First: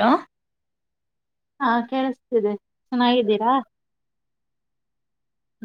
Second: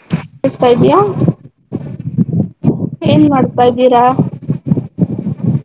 Hello ಕೇಳಸತ್ತಿದೆಯಾ ಹಾ ಕೇಳಿಸ್ತಿದೆ ಏನ್ ಚೆನ್ನಾಗಿದ್ದೀರಾ ಮಾಡ್ತಾ ಇದ್ದೀರಾ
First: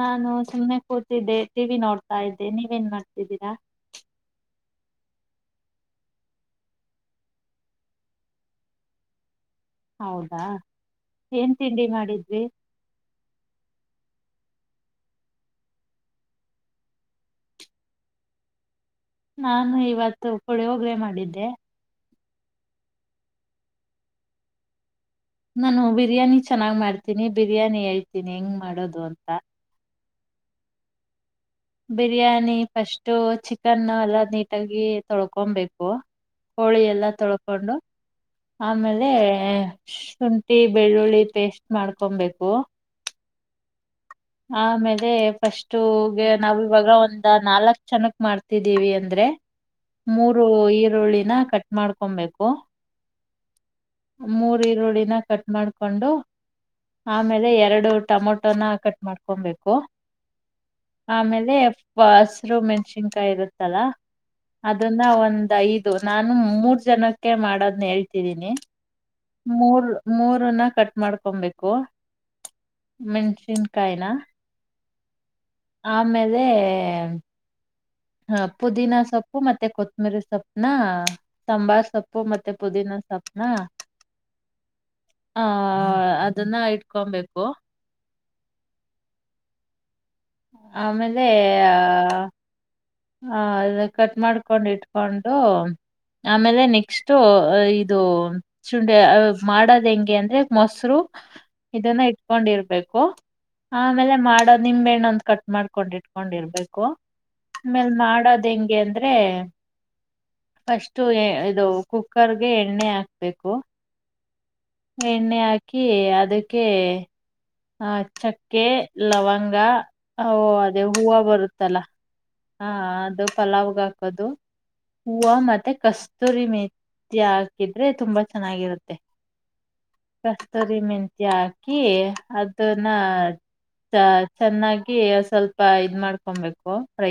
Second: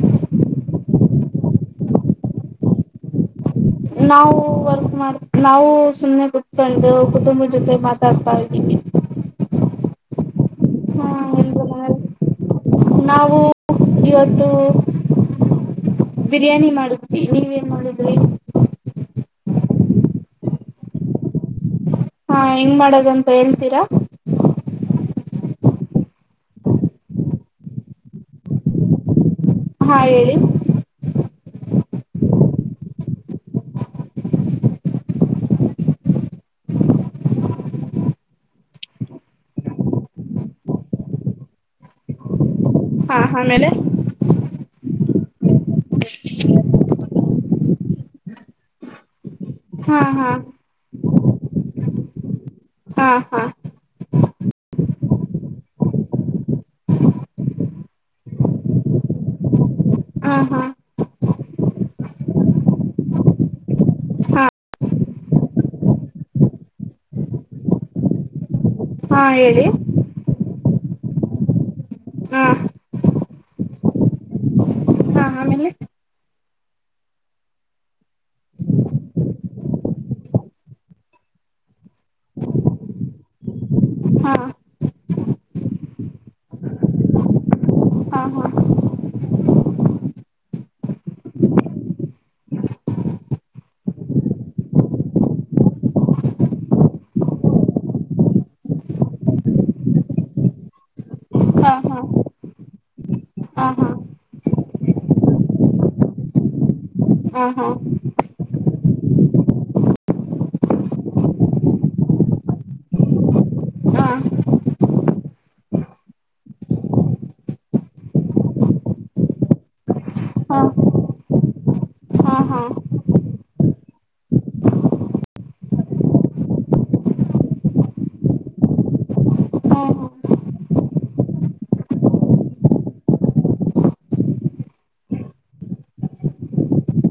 ನಾನು ಸುಮ್ನೆ ಕೂತಿದ್ದೆ ಟಿ ವಿ ನೋಡ್ತಾ ಇದ್ದೆ ನೀವ ಎನ್ ಮಾಡ್ತಿದ್ದೀರಾ. ನಾವು ವರ್ಕ್ ಮಾಡ ನಾವು ಸುಮ್ಮ್ನೆ ಕುತ್ಕೊಂಡು ಕುಟುಂಬ ಜೊತೆ ಮಾತಾಡ್ತಾ ಇದ್ದೀವಿ. ಹೌದು ಹಾ ಏನ್ ಎಲ್ರೂ ತಿಂಡಿ ಮನೇಲಿ ಮಾಡಿದ್ರಿ ನಾವು ಬಿರಿಯಾನಿ ಮಾಡಿದ್ವಿ ನೀವೇನ್ ಮಾಡಿದ್ರಿ ನಾನು ಇವತ್ತು ಪುಳಿಯೋಗರೆ ಮಾಡಿದ್ದೆ. ಹಾ ಹೆಂಗ್ ಮಾಡದಂತ ಹೇಳ್ತೀರಾ ನಾನು ಬಿರಿಯಾನಿ ಚೆನ್ನಾಗ್ ಮಾಡ್ತೀನಿ ಬಿರಿಯಾನಿ ಹೇಳ್ತೀನಿ ಹೆಂಗ್ ಮಾಡೋದು ಅಂತ ಹಾ ಹೇಳಿ ಬಿರಿಯಾನಿ ಫಸ್ಟು ಚಿಕನ್ ಎಲ್ಲ ನೀಟಾಗಿ ತೊಳ್ಕೊಬೇಕು ಕೋಳಿ ಎಲ್ಲ ತೊಳ್ಕೊಂಡು ಆಮೇಲೆ ಶುಂಠಿ, ಬೆಳ್ಳುಳ್ಳಿ ಪೇಸ್ಟ್ ಮಾಡ್ಕೋಬೇಕು. ಹಾ ಆಮೇಲೆ ಆಮೇಲೆ ಫಸ್ಟ್ ಗೆ ನಾವು ಇವಾಗ ಒಂದು ನಾಲ್ಕ ಜನಕ್ ಮಾಡ್ತಿದ್ದೀವಿ ಅಂದ್ರೆ ಹಾ ಹಾ ಮೂರು ಈರುಳ್ಳಿನ ಕಟ್ ಮಾಡ್ಕೊಬೇಕು ಹಾ ಹಾ ಮೂರ್ ಈರುಳ್ಳಿನ ಕಟ್ ಮಾಡ್ಕೊಂಡು ಆಮೇಲೆ ಎರಡು ಟಮೊಟೋನ ಕಟ್ ಮಾಡ್ಕೊಬೇಕು ಹಾ ಹಾ ಆಮೇಲೆ ಹಸಿಮೆಣಸಿನಕಾಯಿ ಇರುತ್ತಲ್ಲ ಹಾ ಅದನ್ನ ಒಂದ ಐದು ನಾನು ಮೂರ್ ಜನಕ್ಕೆ ಮಾಡೋದ್ನ್ನ ಹೇಳ್ತಿದೀನಿ ಹಾ ಹೇಳಿ ಮೂರ್ ಮೂರ ನ ಕಟ್ಟ ಮಾಡ್ಕೊಬೇಕು ಹ್ಮ ಮೆಣಸಿನ್ಕಾಯನಾ ಹಾ ಆಮೇಲೆ ಆಮೇಲೆ ಹ್ಮ ಹಾ ಪುದೀನ ಸೊಪ್ಪು ಮತ್ತೆ ಕೊತ್ತಂಬರಿ ಸೊಪ್ನ ಸಾಂಬಾರ್ ಸೊಪ್ಪು ಮತ್ತೆ ಪುದೀನಾ ಸೊಪ್ಪನ ಹಾ ಹ ಅದನ್ನ ಇಟ್ಕೊಬೇಕು ಹಾ ಹಾ ಆಮೇಲೆ ಆ ಅದು ಕಟ್ ಮಾಡ್ಕೊಂಡ್ ಇಟ್ಕೊಂಡು ಆಮೇಲೆ ನೆಕ್ಸ್ಟ್ು ಇದು ಚುಂಡಿ ಅ ಮಾಡೋದ್ ಹೆಂಗೆ ಅಂದ್ರೆ ಮೊಸರು ಹಾ ಹಾ ಇದನ್ನ ಇಟ್ಕೊಂಡಿರ್ಬೇಕು ಹಾ ಆಮೇಲೆ ಮಾಡೋ್ ನಿಂಬೆಹಣ್ಣುಂದು ಕಟ್ ಮಾಡ್ಕೊಂಡ್ ಇಟ್ಕೊಂಡಿರ್ಬೇಕು ಹಾ ಹಾ ಹಾ ಹಾ ಆಮೇಲ್ ಮಾಡದ ಹೆಂಗ ಹಗೆ ಅಂದ್ರೆ ಫಸ್ಟ್ು ಇದು ಕುಕ್ಕರ್ಗೆ ಎಣ್ಣೆ ಹಾಕ್ಬೇಕು ಎಣ್ಣೆ ಹಾಕಿ ಅದಕ್ಕೆ ಹ ಚಕ್ಕೆ ಲವಂಗ ಅದೇ ಹಾ ಹೂವು ಬರುತ್ತಲ್ಲ ಹಾ ಅದು ಪಲಾವ್ಗೆ ಹಾಕೋದು ಹೂವು ಮತ್ತೆ ಕಸ್ತೂರಿ ಮೆತ್ಯ ಹಾಕಿದ್ರೆ ತುಂಬಾ ಚೆನ್ನಾಗಿರುತ್ತೆ ಹಾ ಹಾ ಕಸ್ತೂರಿ ಮೆತ್ಯ ಹಾಕಿ ಅದನ್ನ ಚ ಚೆನ್ನಾಗಿ ಸ್ವಲ್ಪ ಇದ್ ಮಾಡ್ಕೊಬೇಕು ರ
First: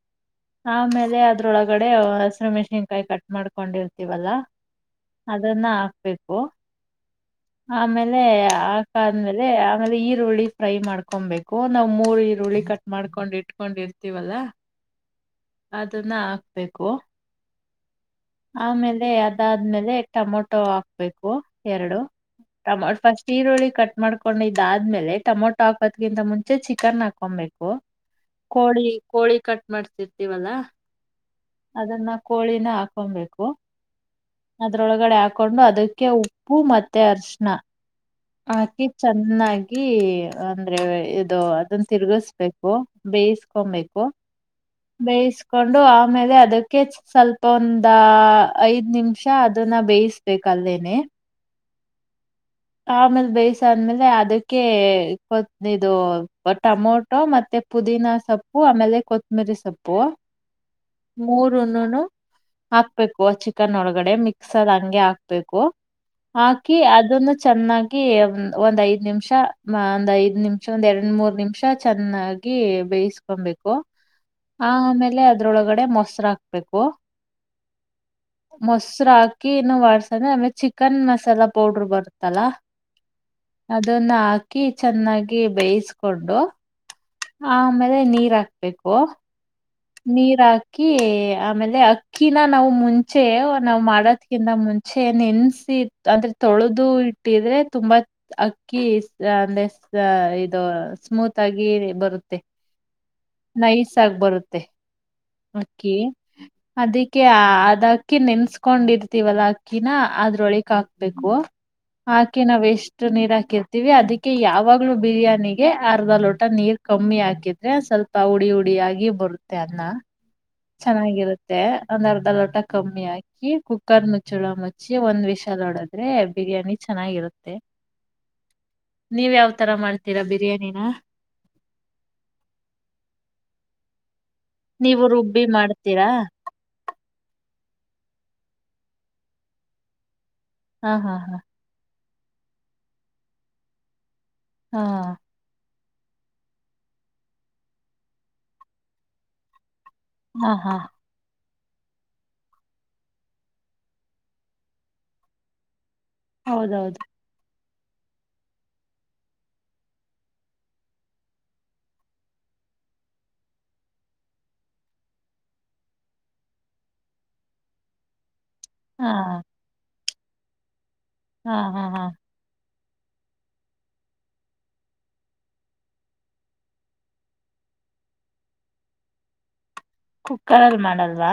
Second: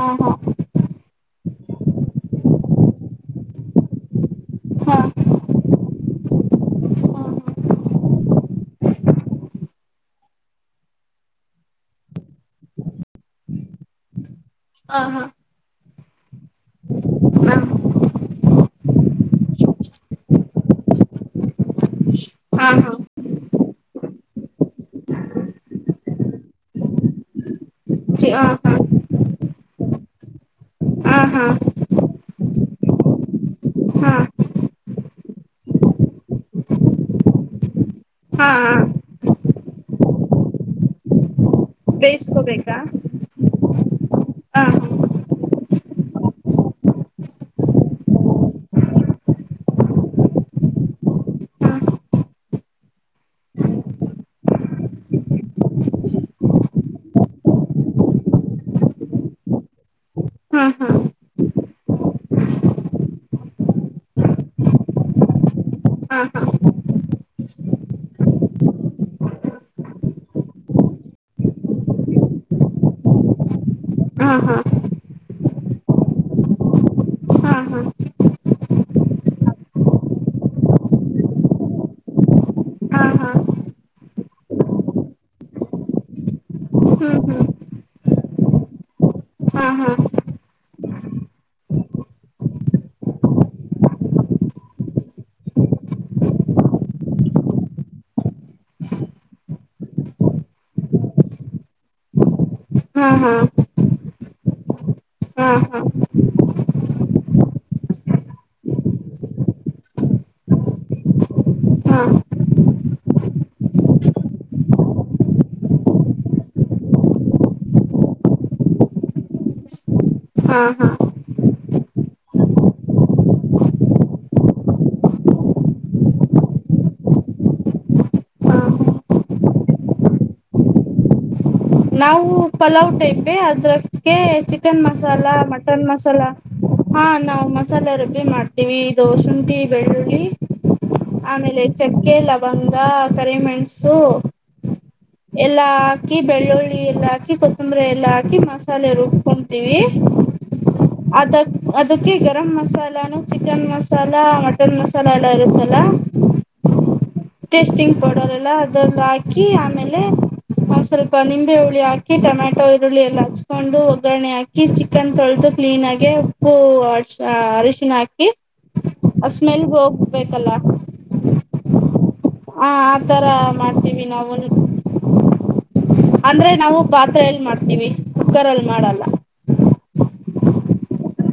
ಹಾ ಹಾ ಆಮೇಲೆ ಅದ್ರೊಳಗಡೆ ಹಸಿರು ಮೆಣಸನ್ಕಾಯಿ ಕಟ್ ಮಾಡ್ಕೊಂಡಿರ್ತೀವಲ್ಲ ಹಾ ಅದನ್ನ ಹಾಕ್ಬೇಕು ಆಮೇಲೆ ಹಾಕಾದ್ಮೇಲೆ ಆಮೇಲೆ ಈರುಳ್ಳಿ ಫ್ರೈ ಮಾಡ್ಕೊಬೇಕು ನಾವು ಮೂರು ಈರುಳ್ಳಿ ಕಟ್ ಮಾಡ್ಕೊಂಡು ಇಟ್ಕೊಂಡಿರ್ತೀವಲ್ಲ ಹಾ ಹಾ ಅದನ್ನ ಹಾಕ್ಬೇಕು ಹಾ ಆಮೇಲೆ ಅದಾದ್ಮೇಲೆ ಟಮೊಟೊ ಹಾಕ್ಬೇಕು ಎರಡು ಹಾ ಟಮ ಹಾ ಫಸ್ಟ್ ಈರುಳ್ಳಿ ಕಟ್ ಮಾಡ್ಕೊಂಡ ಇದಾದ್ಮೇಲೆ ಟಮೊಟೊ ಹಾಕೋದ್ಕಿಂತ ಮುಂಚೆ ಚಿಕನ್ ಹಾಕೊಬೇಕು ಜಿ ಹ ಹಾ ಕೋಳಿ ಕೋಳಿ ಕಟ್ ಮಾಡ್ತಿರ್ತೀವಲ್ಲಾ ಆ ಹಾ ಅದನ್ನ ಕಳಿ ನಾಗ ಕೊಬೇಕು ಹಾ ಅದ್ರೊಳಗಡೆ ಹಾಕೊಂಡು ಅದಕ್ಕೆ ಉಪ್ಪು ಮತ್ತೆ ಅರ್ಶಣ ಹಾ ಹಾ ಹಾಕಿ ಚೆನ್ನಾಗಿ ಅಂದ್ರೆ ಇದು ಅದನ್ನ ತಿರ್ಗಸ್ ಬು ಬೇಯಿಸ್ಕೋಬೇಕಾ ಬೇಯ ಕೊಬೇಕು ಆ ಬೇಯಿಸಕೊಂಡು ಆಮೇಲೆ ಅದಕ್ಕೆ ಸ್ವಲ್ಪ ಒಂದ ಐದ್ ನಿಮಿಷ ಅದನ್ನ ಬೇಯಿಸ್ಬೇಕ ಅಲ್ಲೇನೆ ಹಾ ಆಮೇಲೆ ಬೇಯ್ಿಸಾದ್ಮೇಲೆ ಅದಕ್ಕೆ ಇದು ಟಮೊಟೊ ಮತ್ತೆ ಪುದೀನಾ ಸೊಪ್ಪು ಆಮೇಲೆ ಕೊತ್ತಂಬರಿ ಸೊಪ್ಪು ಹಾ ಹಾ ಮೂರುನು ಹಾಕ್ಬೇಕು ಚಿಕನ್ ಒಳಗಡೆ ಮಿಕ್ಸ್ರ್ ಹಂಗೆ ಹಾಕ್ಬೇಕು ಹಾ ಹಾಕಿ ಅದನ್ನು ಚೆನ್ನಾಗಿ ಒಂದ್ ಐದ್ ನಿಮಿಷ ಒಂದ್ ಐದ್ ನಿಮಿಷ ಒಂದ್ ಎರಡ್ ಮೂರ್ ನಿಮಿಷ ಚೆನ್ನಾಗಿ ಬೇಯಿಸಕೊಬೇಕು ಹಾ ಹಾ ಹಾ ಆಮೇಲೆ ಅದ್ರೊಳಗಡೆ ಮೊಸರ ಹಾಕ್ಬೇಕು ಹಾ ಮೊಸರ ಹಾಕಿ ಇನ್ನು ಮಾಡಡ್ಸಂದ್ರೆ ಆಮೇಲೆ ಚಿಕನ್ ಮಸಾಲಾ ಪೌಡ್ರ ಬರ್ತ ಲ ಹಾ ಹಾ ಅದನ್ನ ಹಾಕಿ ಚೆನ್ನಾಗಿ ಬೇಯಿಸ್ಕೊಂಡು ಹ್ಮ್ ಹ್ಮ್ ಆ ಆಮೇಲೆ ನೀರ್ ಹಾಕ್ಬೇಕು ಹಾ ಹಾ ನೀರ್ ಹಾಕಿ ಆಮೇಲೆ ಅಕ್ಕಿನ ನಾವು ಮುಂಚೆ ನಾವು ಮಾಡೋದ್ಕಿಂತ ಮುಂಚೆ ನೆನ್ಸಿ ಅಂದ್ರೆ ತೊಳೆದು ಇಟ್ಟಿದ್ರೆ ತುಂಬಾ ಅಕ್ಕಿ ಅಂದೆ ಇದು ಸ್ಮೂತ್ ಆಗಿ ಬರುತ್ತೆ ಹಾ ಹ ನೈ ಸಾಗ ಬರುತ್ತೆ ಹಾ ಹಾ ಅಕ್ಕಿ ಅದಕ್ಕೆ ಅದ್ ಅಕ್ಕಿ ನೆನ್ಸ್ಕೊಂಡಿರ್ತೀವಲ್ಲ ಅಕ್ಕಿನ ಅದ್ರೊಳಿಕ್ ಹಾಕ್ಬೇಕು ಹಾ ಅಕ್ಕಿ ನಾವ ಎಷ್ಟು ನೀರ್ ಹಾಕಿರ್ತೀವಿ ಅದಕ್ಕೆ ಯಾವಾಗ್ಲೂ ಬಿರಿಯಾನಿಗೆ ಅರ್ಧ ಲೋಟ ನೀರ್ ಕಮ್ಮಿ ಹಾಕಿದ್ರೆ ಸ್ವಲ್ಪ ಉಡಿ ಉಡಿಿಯಾಗಿಿ ಬರುತ್ತೆ ಅನ್ನ ಹಾ ಹಾ ಹಾ ಚೆನ್ನಾಗಿರುತ್ತೆ. ಮ ಒಂದ್ ಅರ್ಧ ಲೋಟ ಕಮ್ಮಿ ಹಾಕಿ ಕುಕ್ಕರ್ ಮುಚ್ಚುಳ ಮುಚ್ಚಿ ಒಂದ್ ವಿಷಲ ಹೋಡದ್ರೆ ಬಿರಿ್ಯಾನಿ ಚೆನ್ನಾಗಿರುತ್ತೆ ನೀವ್ ಯಾವ ತರ ಮಾಡ್ತೀರಾ ಬಿರಿಯಾನಿನ. ನಾವು ಪಲಾವ್ ಟೈಪೇ ಅದ್ರಕ್ಕೆ ಚಿಕನ್ ನೀವು ಮಸಾಲಾ ರುಬ್ಬಿ ಮಟನ್ ಮಾಡ್ತೀರಾ ಮಸಾಲಾ ಹಾ ನಾವು ಮಸಲ ಸ ಎ ರುಬ್ಬಿ ಮಾಡ್ತೀವಿ ದೋ ಸುಂಠಿ ಬೆಳ್ಳುಳ್ಳಿ ಹಾ ಹಾ ಹಾ ಆಮೇಲೆ ಹೆಚ್ಚಕಿ ಏಲಕ್ಕಿ ಲವಂಗ ಕರಿಮೆಣಸು ಹಾಂ ಎಲ್ಲಾ ಹಾಕಿ ಬೆಳ್ಳುಳ್ಳಿ ಎಲ್ಲ ಹಾಕಿ ಕೊತ್ತಂಬರಿ ಎಲ್ಲಾ ಹಾಕಿ ಮಸಾಲೆ ರುಬ್ಕೊತೀವಿ. ಹಾ ಹಾ ಅದಕ್ಕೆ ಗರಂ ಮಸಾಲಾನು ಚಿಕನ್ ಮಸಾಲ ಮಟನ್ ಮಸಾಲ ಎಲ್ಲ ಇರುತ್ತಲ್ಲ. ಹೌದೌಹೌ ದು ಟೇಸ್ಟಿಂಗ್ ಪೌಡರ್ ಎಲ್ಲ ಅದಲ್ಲ ಹಾಕಿ ಆಮೇಲೆ ಒ್ ಸ್ವಲ್ಪ ನಿಂಬೆ ಹುಳಿ ಹಾಕಿ ಟೊಮ್ಯಾಟೊ ಈರುಳ್ಳಿ ಎಲ್ಲ ಹಚ್ಕೊಂಡು ಒಗ್ಗರಣೆ ಹಾಕಿ ಚಿಕನ್ ತೊಳೆದು ಕ್ಲೀನ್ ಆಗಿ ಉಪ್ಪು ಅರಶಿನ ಹಾಕಿ. ಹಾ ಅ ಸ್ಮೆಲ್ ಹೋಗ ಬೇಕಲ್ಲ ಹಾ ಹಾ ಹಾ ಹಾ ಆತರ ಮಾಡ್ತೀವಿ ನಾವ. ಅಂದ್ರೆ ನಾವು ಪಾತ್ರ ಎಲ್ ಮಾಡ್ತೀವಿ ಕುಕ್ಕರಲ್ಲಿ ಮಾಡಲ್ಲ. ಕುಕ್ಕರ್ ಅಲ್ಲಿ ಮಾಡಲ್ವಾ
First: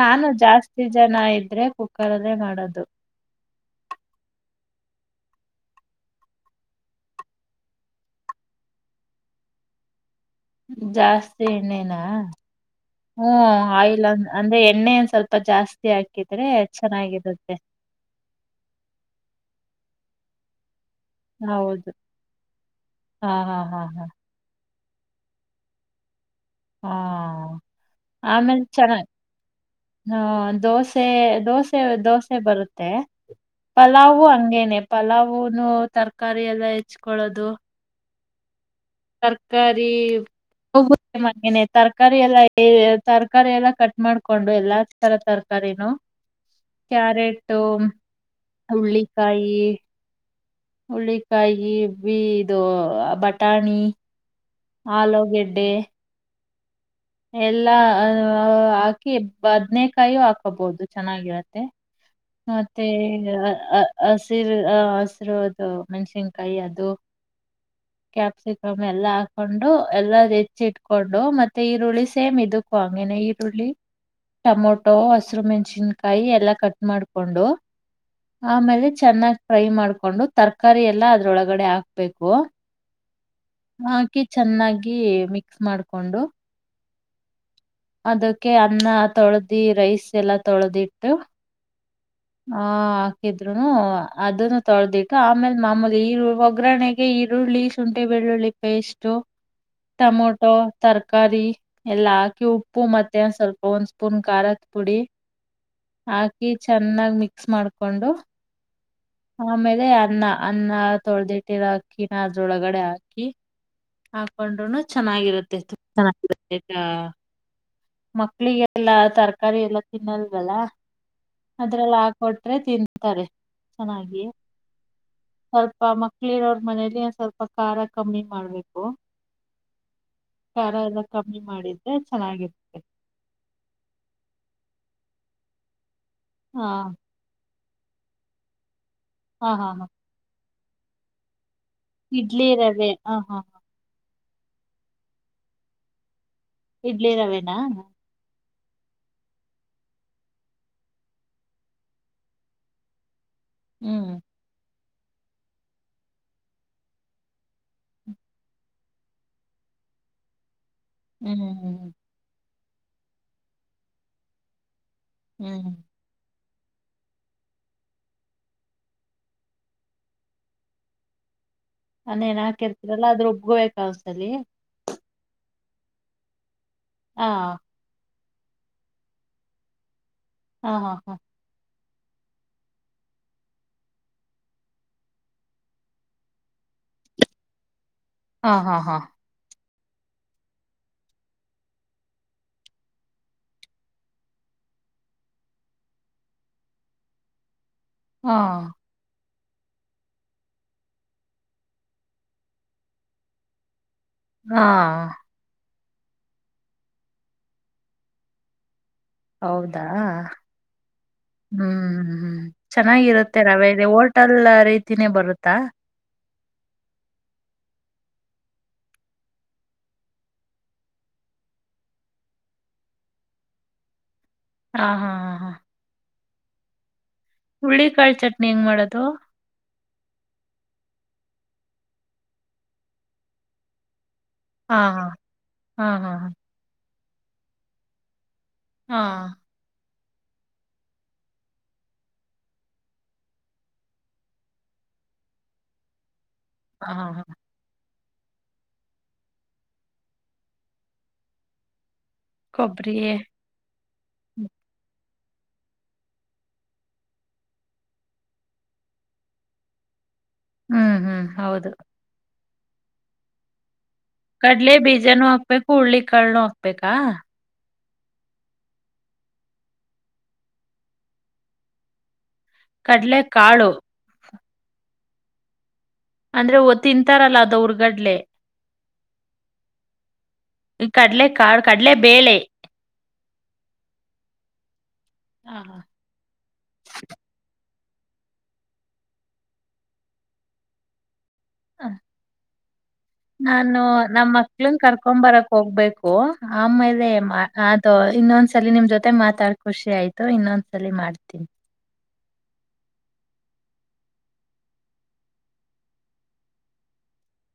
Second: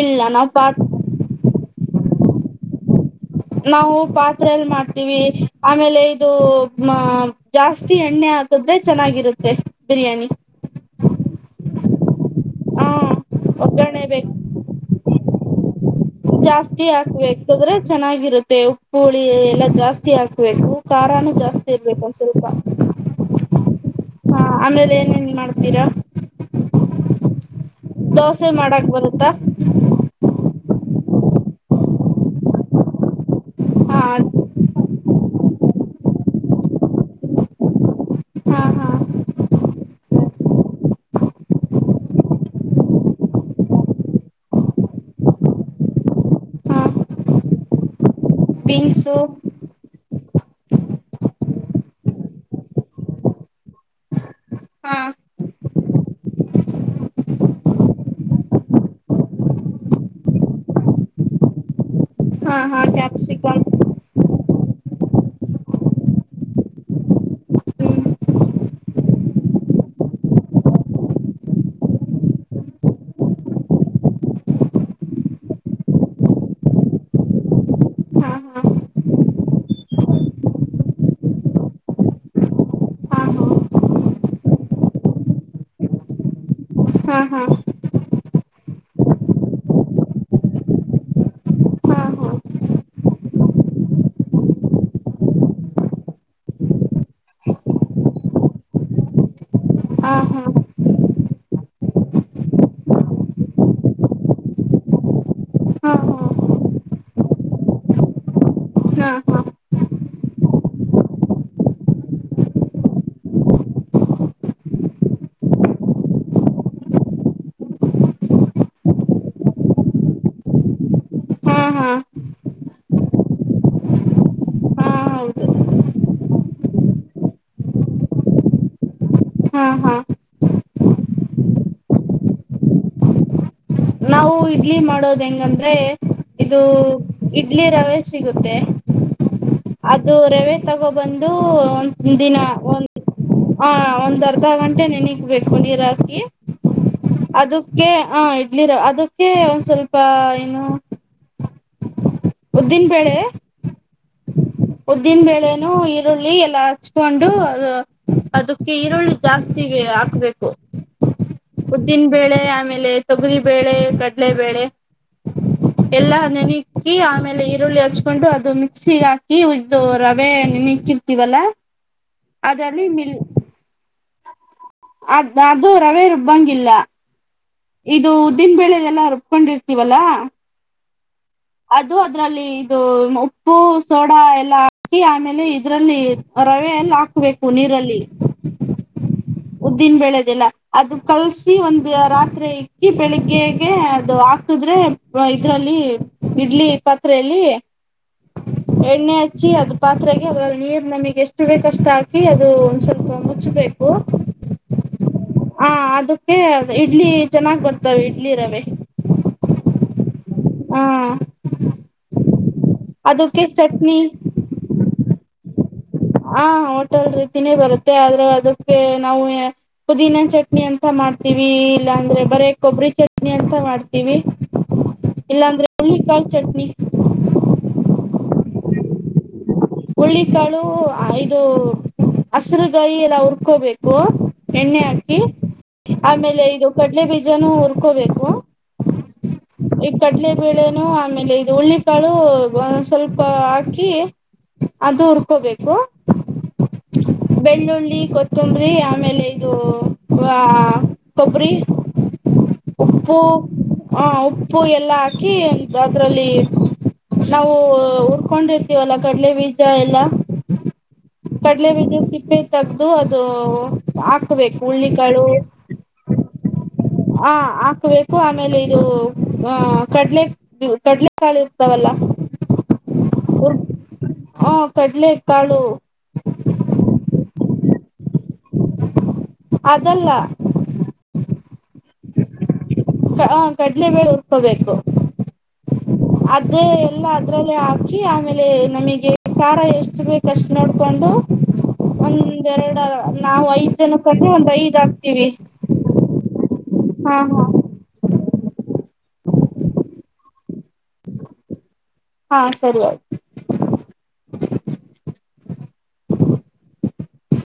ಇಲ್ಲ ನಾನು ನಾವು ಪಾತ್ ಜಾಸ್ತಿ ಜನ ಇದ್ರೆ ಕುಕ್ಕರ ಕರದೆ ಮಾಡೋದು. ನಾವು ಪಾತ್ರಲ್ ಮಾಡ್ತೀವಿ ಆಮೇಲೆ ಇದುಹ ಜಾಸ್ತಿ ಎಣ್ಣೆ ಹಾಕಿದ್ರೆ ಚೆನ್ನಾಗಿರುತ್ತೆ ಬಿರಿಯಾನಿ. ಜಾಸ್ತಿ ಎಣ್ಣೆನಾ ಹ ಹ್ಮ ಒಗ್ಗರಣೆ ಆಯಿಲ್ ಬೇಕು ಅಂದ್ರೆ ಎಣ್ಣೆ ಸ್ವಲ್ಪ ಜಾಸ್ತಿ. ಹಾಕಿದ್ರೆ ಜಾಸ್ತಿ ಚೆನ್ನಾಗಿರುತ್ತೆ ಹಾಕ್ಬೇಕಾದ್ರೆ ಚೆನ್ನಾಗಿರುತ್ತೆ ಉಪ್ಪುಳಿ ಎಲ್ಲಾ ಜಾಸ್ತಿ ಹಾಕ್ಬೇಕು. ಖಾರಾನು ಜಾಸ್ತಿ ಹೌದು ಇರ್ಬೇಕು ಸ್ವಲ್ಪ ಹಾ ಹಾ ಹಾ ಹಾ ಆಮೇಲೆ ಏನೇನ್ ಮಾಡ್ತೀರಾ ಹಾ ದೋಸೆ ಆಮೇಲೆ ಮಾಡಕ್ ಚೆನ್ನ ಬರುತ್ತಾ ಹ ದೋಸೆ. ದೋಸೆ ದೋಸೆ ದೋಸೆ ಬರುತ್ತೆ. ಹಾ ಪಲಾವ ಅಂಗೇನ ಪಲವ ಹೂನು ತರಕಾರಿ ಎಲ್ಲ ಹೆಚ್ಕೊಳ್ಳದು ಹಾ ಹಾ ತರಕಾರಿ ಹ ತರಕಾರಿ ಎಲ್ಲಾ ತರಕಾರಾರಿ ಎಲ್ಲಾ ಕಟ್ ಮಾಡ್ಕೊಂಡು ಎಲ್ಲಾ ತರ ತರಕಾರಿನೂ ಕ್ಯಾರೆಟ. ಬಿನ್ಸು ಹುರುಳ್ಳಿಕಾಯಿ ಇದು ಬಟಾಣಿ. ಹಾ ಆಲೂಗೆಡ್ಡೆ. ಎಲ್ಲ ಹಾಕಿ ಬದ್ನೇಕಾಯು ಹಾಕೋಬಹುದು ಚೆನ್ನಾಗಿರತ್ತೆ ಹಾ ಹಾ ಮತ್ತೆ ಕ್ಯಾಪ್ಸಿಕಮ್ ಅ ಹಿ ಹಸಿರು ಅದು ಮೆಣ್ಸಿನ್ಕಾಯಿ ಅದು ಹ್ಮ್ ಕ್ಯಾಪ್ಸಿಕಮ್ ಎಲ್ಲ ಹಾಕೊಂಡು ಎಲ್ಲ ಹೆಚ್ಚ ಇಟ್ಕೊಂಡು ಮತ್ತೆ ಈರುಳ್ಳಿ ಸೇಮ್ ಇದಕ್ಕೂ ಹಂಗನೆ ಈರುಳ್ಳಿ ಟೊಮೊಟೊ ಹಸರು ಮೆಣಸಿನ್ಕಾಯಿ ಎಲ್ಲ ಕಟ್ ಮಾಡಕೊಂಡು ಹಾ ಆಮೇಲೆ ಚೆನ್ನಾಗಿ ಫ್ರೈ ಮಾಡಕೊಂಡು ತರಕಾರಿ ಎಲ್ಲ ಅದ್ರೊಳಗಡೆ ಹಾಕ್ಬೇಕು ಹಾ ಹಾಕಿ ಚೆನ್ನಾಗಿ ಮಿಕ್ಸ್ ಮಾಡಕೊಂಡು ಹಾ ಹಾ ಅದಕ್ಕೆ ಅನ್ನ ತೊಳೆ್ದಿ ರೈಸ್ ಎಲ್ಲ ತೊಳೆದಿಟ್ಟು ಹಾ ಹಾ ಆ ಹಾಕಿದ್ರುನು ಅದನ್ನು ತೊಳೆದಿಟ್ಟು ಆಮೇಲೆ ಮಾಮೂಲಿ ಈರುಳ್ಳ ಒಗ್ಗರಣೆಗೆ ಈರುಳ್ಳಿ ಶುಂಠಿ ಬೆಳ್ಳುಳ್ಳಿ ಪೇಸ್ಟ್ ಹಾ ಹಾ ಟಮೊಟೊ ಹಾ ತರಕಾರಿ ಎಲ್ಲ ಹಾಕಿ ಉಪ್ಪ ಉಪ್ಪು ಮ ಸ್ವಲ್ಪ ಒಂದು ಸ್ಪೂನ್ ಖಾರದ ಪುಡಿ ಹಾ ಹಾಕಿ ಚೆನ್ನಾಗಿ ಮಿಕ್ಸ್ ಮಾಡ್ಿಕೊಂಡು ಆಮೇಲೆ ಅನ್ನ ಅನ್ನ ತೊಳೆದಿಟ್ಟ ಹಾಕಿನ ಅದ್ರೊಳಗಡೆ ಹಾಕಿ ಹಾಕೊಂಡ್ೂ ಚೆನ್ನಾಗಿರುತ್ತೆ ಚೆನ್ನಾಗಿತ್ತ ಮಕ್ಳಿಗೆಲ್ಲ ತರಕಾರಿ ಎಲ್ಲ ತಿನ್ನಲ್ವಲ್ಲ ಹಾ ಹಾ ಹಾ ಅದ್ರೆಲ್ಲ ಹಾಕೊಟ್ರೆ ತಿಂತಾರೆ ಚೆನ್ನಾಗಿ ಹೌದು ಸ್ವಲ್ಪ ಮಕ್ಳಿರೋ್ರ ಮನೇಲಿ ಸ್ವಲ್ಪ ಖಾರ ಕಮ್ಮಿ ಮಾಡ್ಬೇಕು ಹಾ ಹಾ ಖಾರ ಎಲ್ಲ ಕಮ್ಮಿ ಮಾಡಿದ್ರೆ ಚೆನ್ನಾಗಿರ್ [inaudible] ಇಲ್ಲಿ ಮಾಡೋದ ಹೆಂಗಂದ್ರೆ ಇದು ಹಾ ಇಡ್ಲಿ ರವೆ ಸಿಗುತ್ತೆ ಹಾ ಹಾ ಹಾ ಅದು ರವೆ ತಗೋಬಂದು ದಿನ ಇಡ್ಲಿ ಒ ರವೆ ಹಾ ಹ ಒಂದರ ಅರ್ಧ ಗಂಟೆ ನೆಗ್ ಬೇಕುಂದಿ ರಾಕಿ ಇಡ್ಲಿ ರವೆನಾ ಅದಕ್ಕೆ ಹ ಇರ ಅದಕ್ಕೆ ಅೇ ಒಂದ ಸ್ವಲ್ಪ ಏನು ಉದ್ದೀನ್ಪೇಳೆ ಹ್ಮ್ ಉದ್ದಿನ ಬೇಳೆನು ಈರುಳ್ಳಿ ಎಲ್ಲ ಹಚ್ಕೊಂಡು ಅ ಅದಕ್ಕೆ ಈರುಳ್ಳಿ ಜಾಸ್ತಿ ಹಾಕ್ಬೇಕು ಹ್ಮ್ ಹ್ಮ್ ಉದ್ದಿನ ಬೆೇಳೆ ಆಮೇ ಲೆ ತೊಗರಿ ಬೇಳೆ ಕಡಲೆ ಬೇಳೆ ಹ್ಮ್ ಎಲ್ಲ ನೆನ ಹಾಕಿ ಆಮೇಲೆ ಈರುಳ್ಳಿ ಹಚ್ಕೊಂಡು ಅದು ಮಿಕ್ಸಿ ಹಾಕಿ ಇದು ರವೆ ಇಕ್ಕಿರ್ತವಲ್ಲ ಅಂದ ಏನ್ ಹಾಕಿರ್ತೀರಲ್ಲ ಅ್ರರು ಒಬ್ಬಬೇಕ ಅಸ್ೆ ಅಲ್ಲಿ ಅದ್ ಅದು ರವೆ ರುಬ್ಬಂಗಿಲ್ಲ ಹಾ ಇದು ದಮ ಬೆಳೆದೆಲ್ಲಾರುಬ್ಕೊಂಡಿರ್ತತಿವಲ್ಲಾ ಹಾ ಹಾ ಹಾ ಅದು ಅದರಲ್ಲಿ ಇದು ಉಪ್ಪು ಸೋಡಾ ಎಲ್ಲ ಹಾಕಿ ಆಮೇಲೆ ಇದ್ರಲ್ಲಿ ರವೆ ಎಲ್ಲ ಹಾಕ್ಬೇಕು ನೀರಲ್ಲಿ ಹಾ ಹಾ ಹಾ ಉದ್ದಿನ ಬೆಳೆದಿಲ್ಲ ಅದು ಕಲ್ಸಿ ಒಂದ್ ರಾತ್ರಿ ಇಕ್ಕಿ ಬೆಳಿಗ್ಗೆ ಅದು ಹಾಕಿದ್ರೆ ಇದ್ರಲ್ಲಿ ಇಡ್ಲಿ ಪಾತ್ರೆಯಲ್ಲಿ ಹಾ ಎ್ಣ ಮುಚ್ಚಿ ಅದು ಪಾತ್ರೆಗೆ ಅದ್ರಲ್ಲಿ ನೀರ್ ನಮಗ್ ಎಷ್ಟು ಬೇಕಷ್ಟು ಹಾಕಿ ಅದು ಒಂದ್ ಸ್ವಲ್ಪ ಮುಚ್ಚಬೇಕು ಹಾ ಹಾ ಅದಕ್ಕೆ ಇಡ್ಲಿ ಚೆನ್ನಾಗಿ್ ಬರ್ತವೆ ಇಡ್ಲಿ ರವೆ ಹೌದಾ ಹ ಹ್ಮ್ ಹ್ಮ್ ಹ್ಮ್ ಚೆನ್ನಾಗಿರುತ್ತೆ ಅದಕ್ಕೆ ರವೆೇಲೆ ಚಟ್ನಿ ಹೋಟಲ್ ರೀತಿನೇ ಬರುತ್ತಾ ಹಾ ಹೋಟೆಲ್ ತಿನೇ ಬರುತ್ತೆ ಆದ್ರೆ ಅದಕ್ಕೆ ನಾವವು ಪುದೀನಾ ಚಟ್ನಿ ಅಂತ ಮಾಡ್ತೀವಿ ಇಲ್ಲಾಂದ್ರೆ ಬರೇ ಕೊಬ್ಬರಿ ಚಟ್ನಿ ಅಂತ ಮಾಡ್ತೀವಿ ಹಾ ಹಾ ಹಾ ಹಾ ಇಲ್ಲಾಂದ್ರೆ ಹುಳ್ಳಿಕಾಳ್ ಚಟ್ನಿ ಹುರುಳ್ಳಿಕಾಳಿ ಚಟ್ನಿ ಹೆಂಗ್ ಮಾಡದು ಹುಳ್ಳಿಕಾಳು ಇದು ಹಸರುಗಾಯಿ ಎಲ್ಲ ಹುರ್ಕೋಬೇಕು ಹಾ ಎಣ್ಣೆ ಹಾ ಹಾಕಿ ಹಾ ಹಾ ಹಾ ಆಮೇಲೆ ಇದು ಕಟ್ಟ ಇಲ್ಲೇ ಬೀಜಾನ ಉರ್ಕೋಬೇಕು ಹಾ ಕಡಲೆಬೇಳೆನು ಆಮೇಲೆ ಇದು ಉಳ್ಳಿಕಾಳು ಸ್ವಲ್ಪ ಹಾಕಿ ಅದು ಉರ್ಕೋಬೇಕು ಹಾ ಹಾ ಬೆಳ್ಳುಳ್ಳಿ ಕೊತ್ತಂಬರಿ ಆಮೇಲೆ ಇದು ಆ ಕೊಬ್ಬರಿ ಕೊಬ್ಬರಿ ಹ ಉಪ್ಪು ಎಲ್ಲ ಹಾಕಿ ಅದ್ರಲ್ಲಿ ನಾವು ಉುಡ್ಕೊಂಡಿರ್ತೀವಲ್ಲ ಕಡಲೆ ಬೀಜ ಎಲ್ಲ ಹ್ಮ್ ಹ್ಮ್ ಕಡಲೆ ಕಡ್ಲೆ ಹೌದು ಬೀಜ ಸಿಪ್ ತಗ್ದದು ಅದು ಹಾಕ್ಬೇಕು ಕಡ್ಲೆ ಬೀಜ ಹುಳ್ಳಿಕಾಳು ನ ಹಕ್ಕೂರ್ಲಿ ಕಣ ಬೇಕಾ ಬೇಕು ಆಮೇಲೆ ಇದು ಆ ಕಡ್ಲೆ ಕಡಲೆ ಕಾಲಿ ಇರ್ತಾವಲ್ಲ ಕಡ್ಲೆ ಕಾಳು ಹಾ ಕಡ್ಲೆ ಕಾಳು ಅಂದ್ರೆ ತಿಂತಾರಲ್ಲ ಅದವರ್ಗಡ್ಲೆ ಅದಲ್ಲ ಕಡಲೆ ಕಾ ಕಡಲೆ ಬೇಳೆ ಹ ಕಡ್ಲೆ ಬೇಳೆ ಉರ್ಕೋಬೇಕು ಹಾ ಹಾ ಅದೇ ಎಲ್ಲ ಅದ್ರಲ್ಲೇ ಹಾ ಅಕ್ಕಿ ಆಮೇಲೆ ನಮಗೆ ಖಾರ ಎಷ್ಟು ಬೇಕು ಅಷ್ಟು ನೋಡ್ಕೊಂಡು ಹ ಒಂದೆರಡ ನಾವು ಐದ್ ನಾನು ಜನಕ್ಕಂದ್ರೆ ನಮ್ಮ ಒಂದ್ ಐದ್ ಮಕ್ಳನ್ ಕರ್ಕೊ ಹಾಕ್ತಿವಿ ಬರಕ್ ಹೋಗ್ಬೇಕು ಅಮ್ಮ ಹಾ ಹಾ ಅದು ಇನ್ನೊಂದ್ಸಲ ನಿಮ ಮತ್ತ ಮಾತಾಡ್ ಖುಷಿ ಆಯತು ಇನ್ನೊಂದ್ಸಲ ಮಾಡ್ತೀನಿ ಹಾ ಸರಿಯ್ು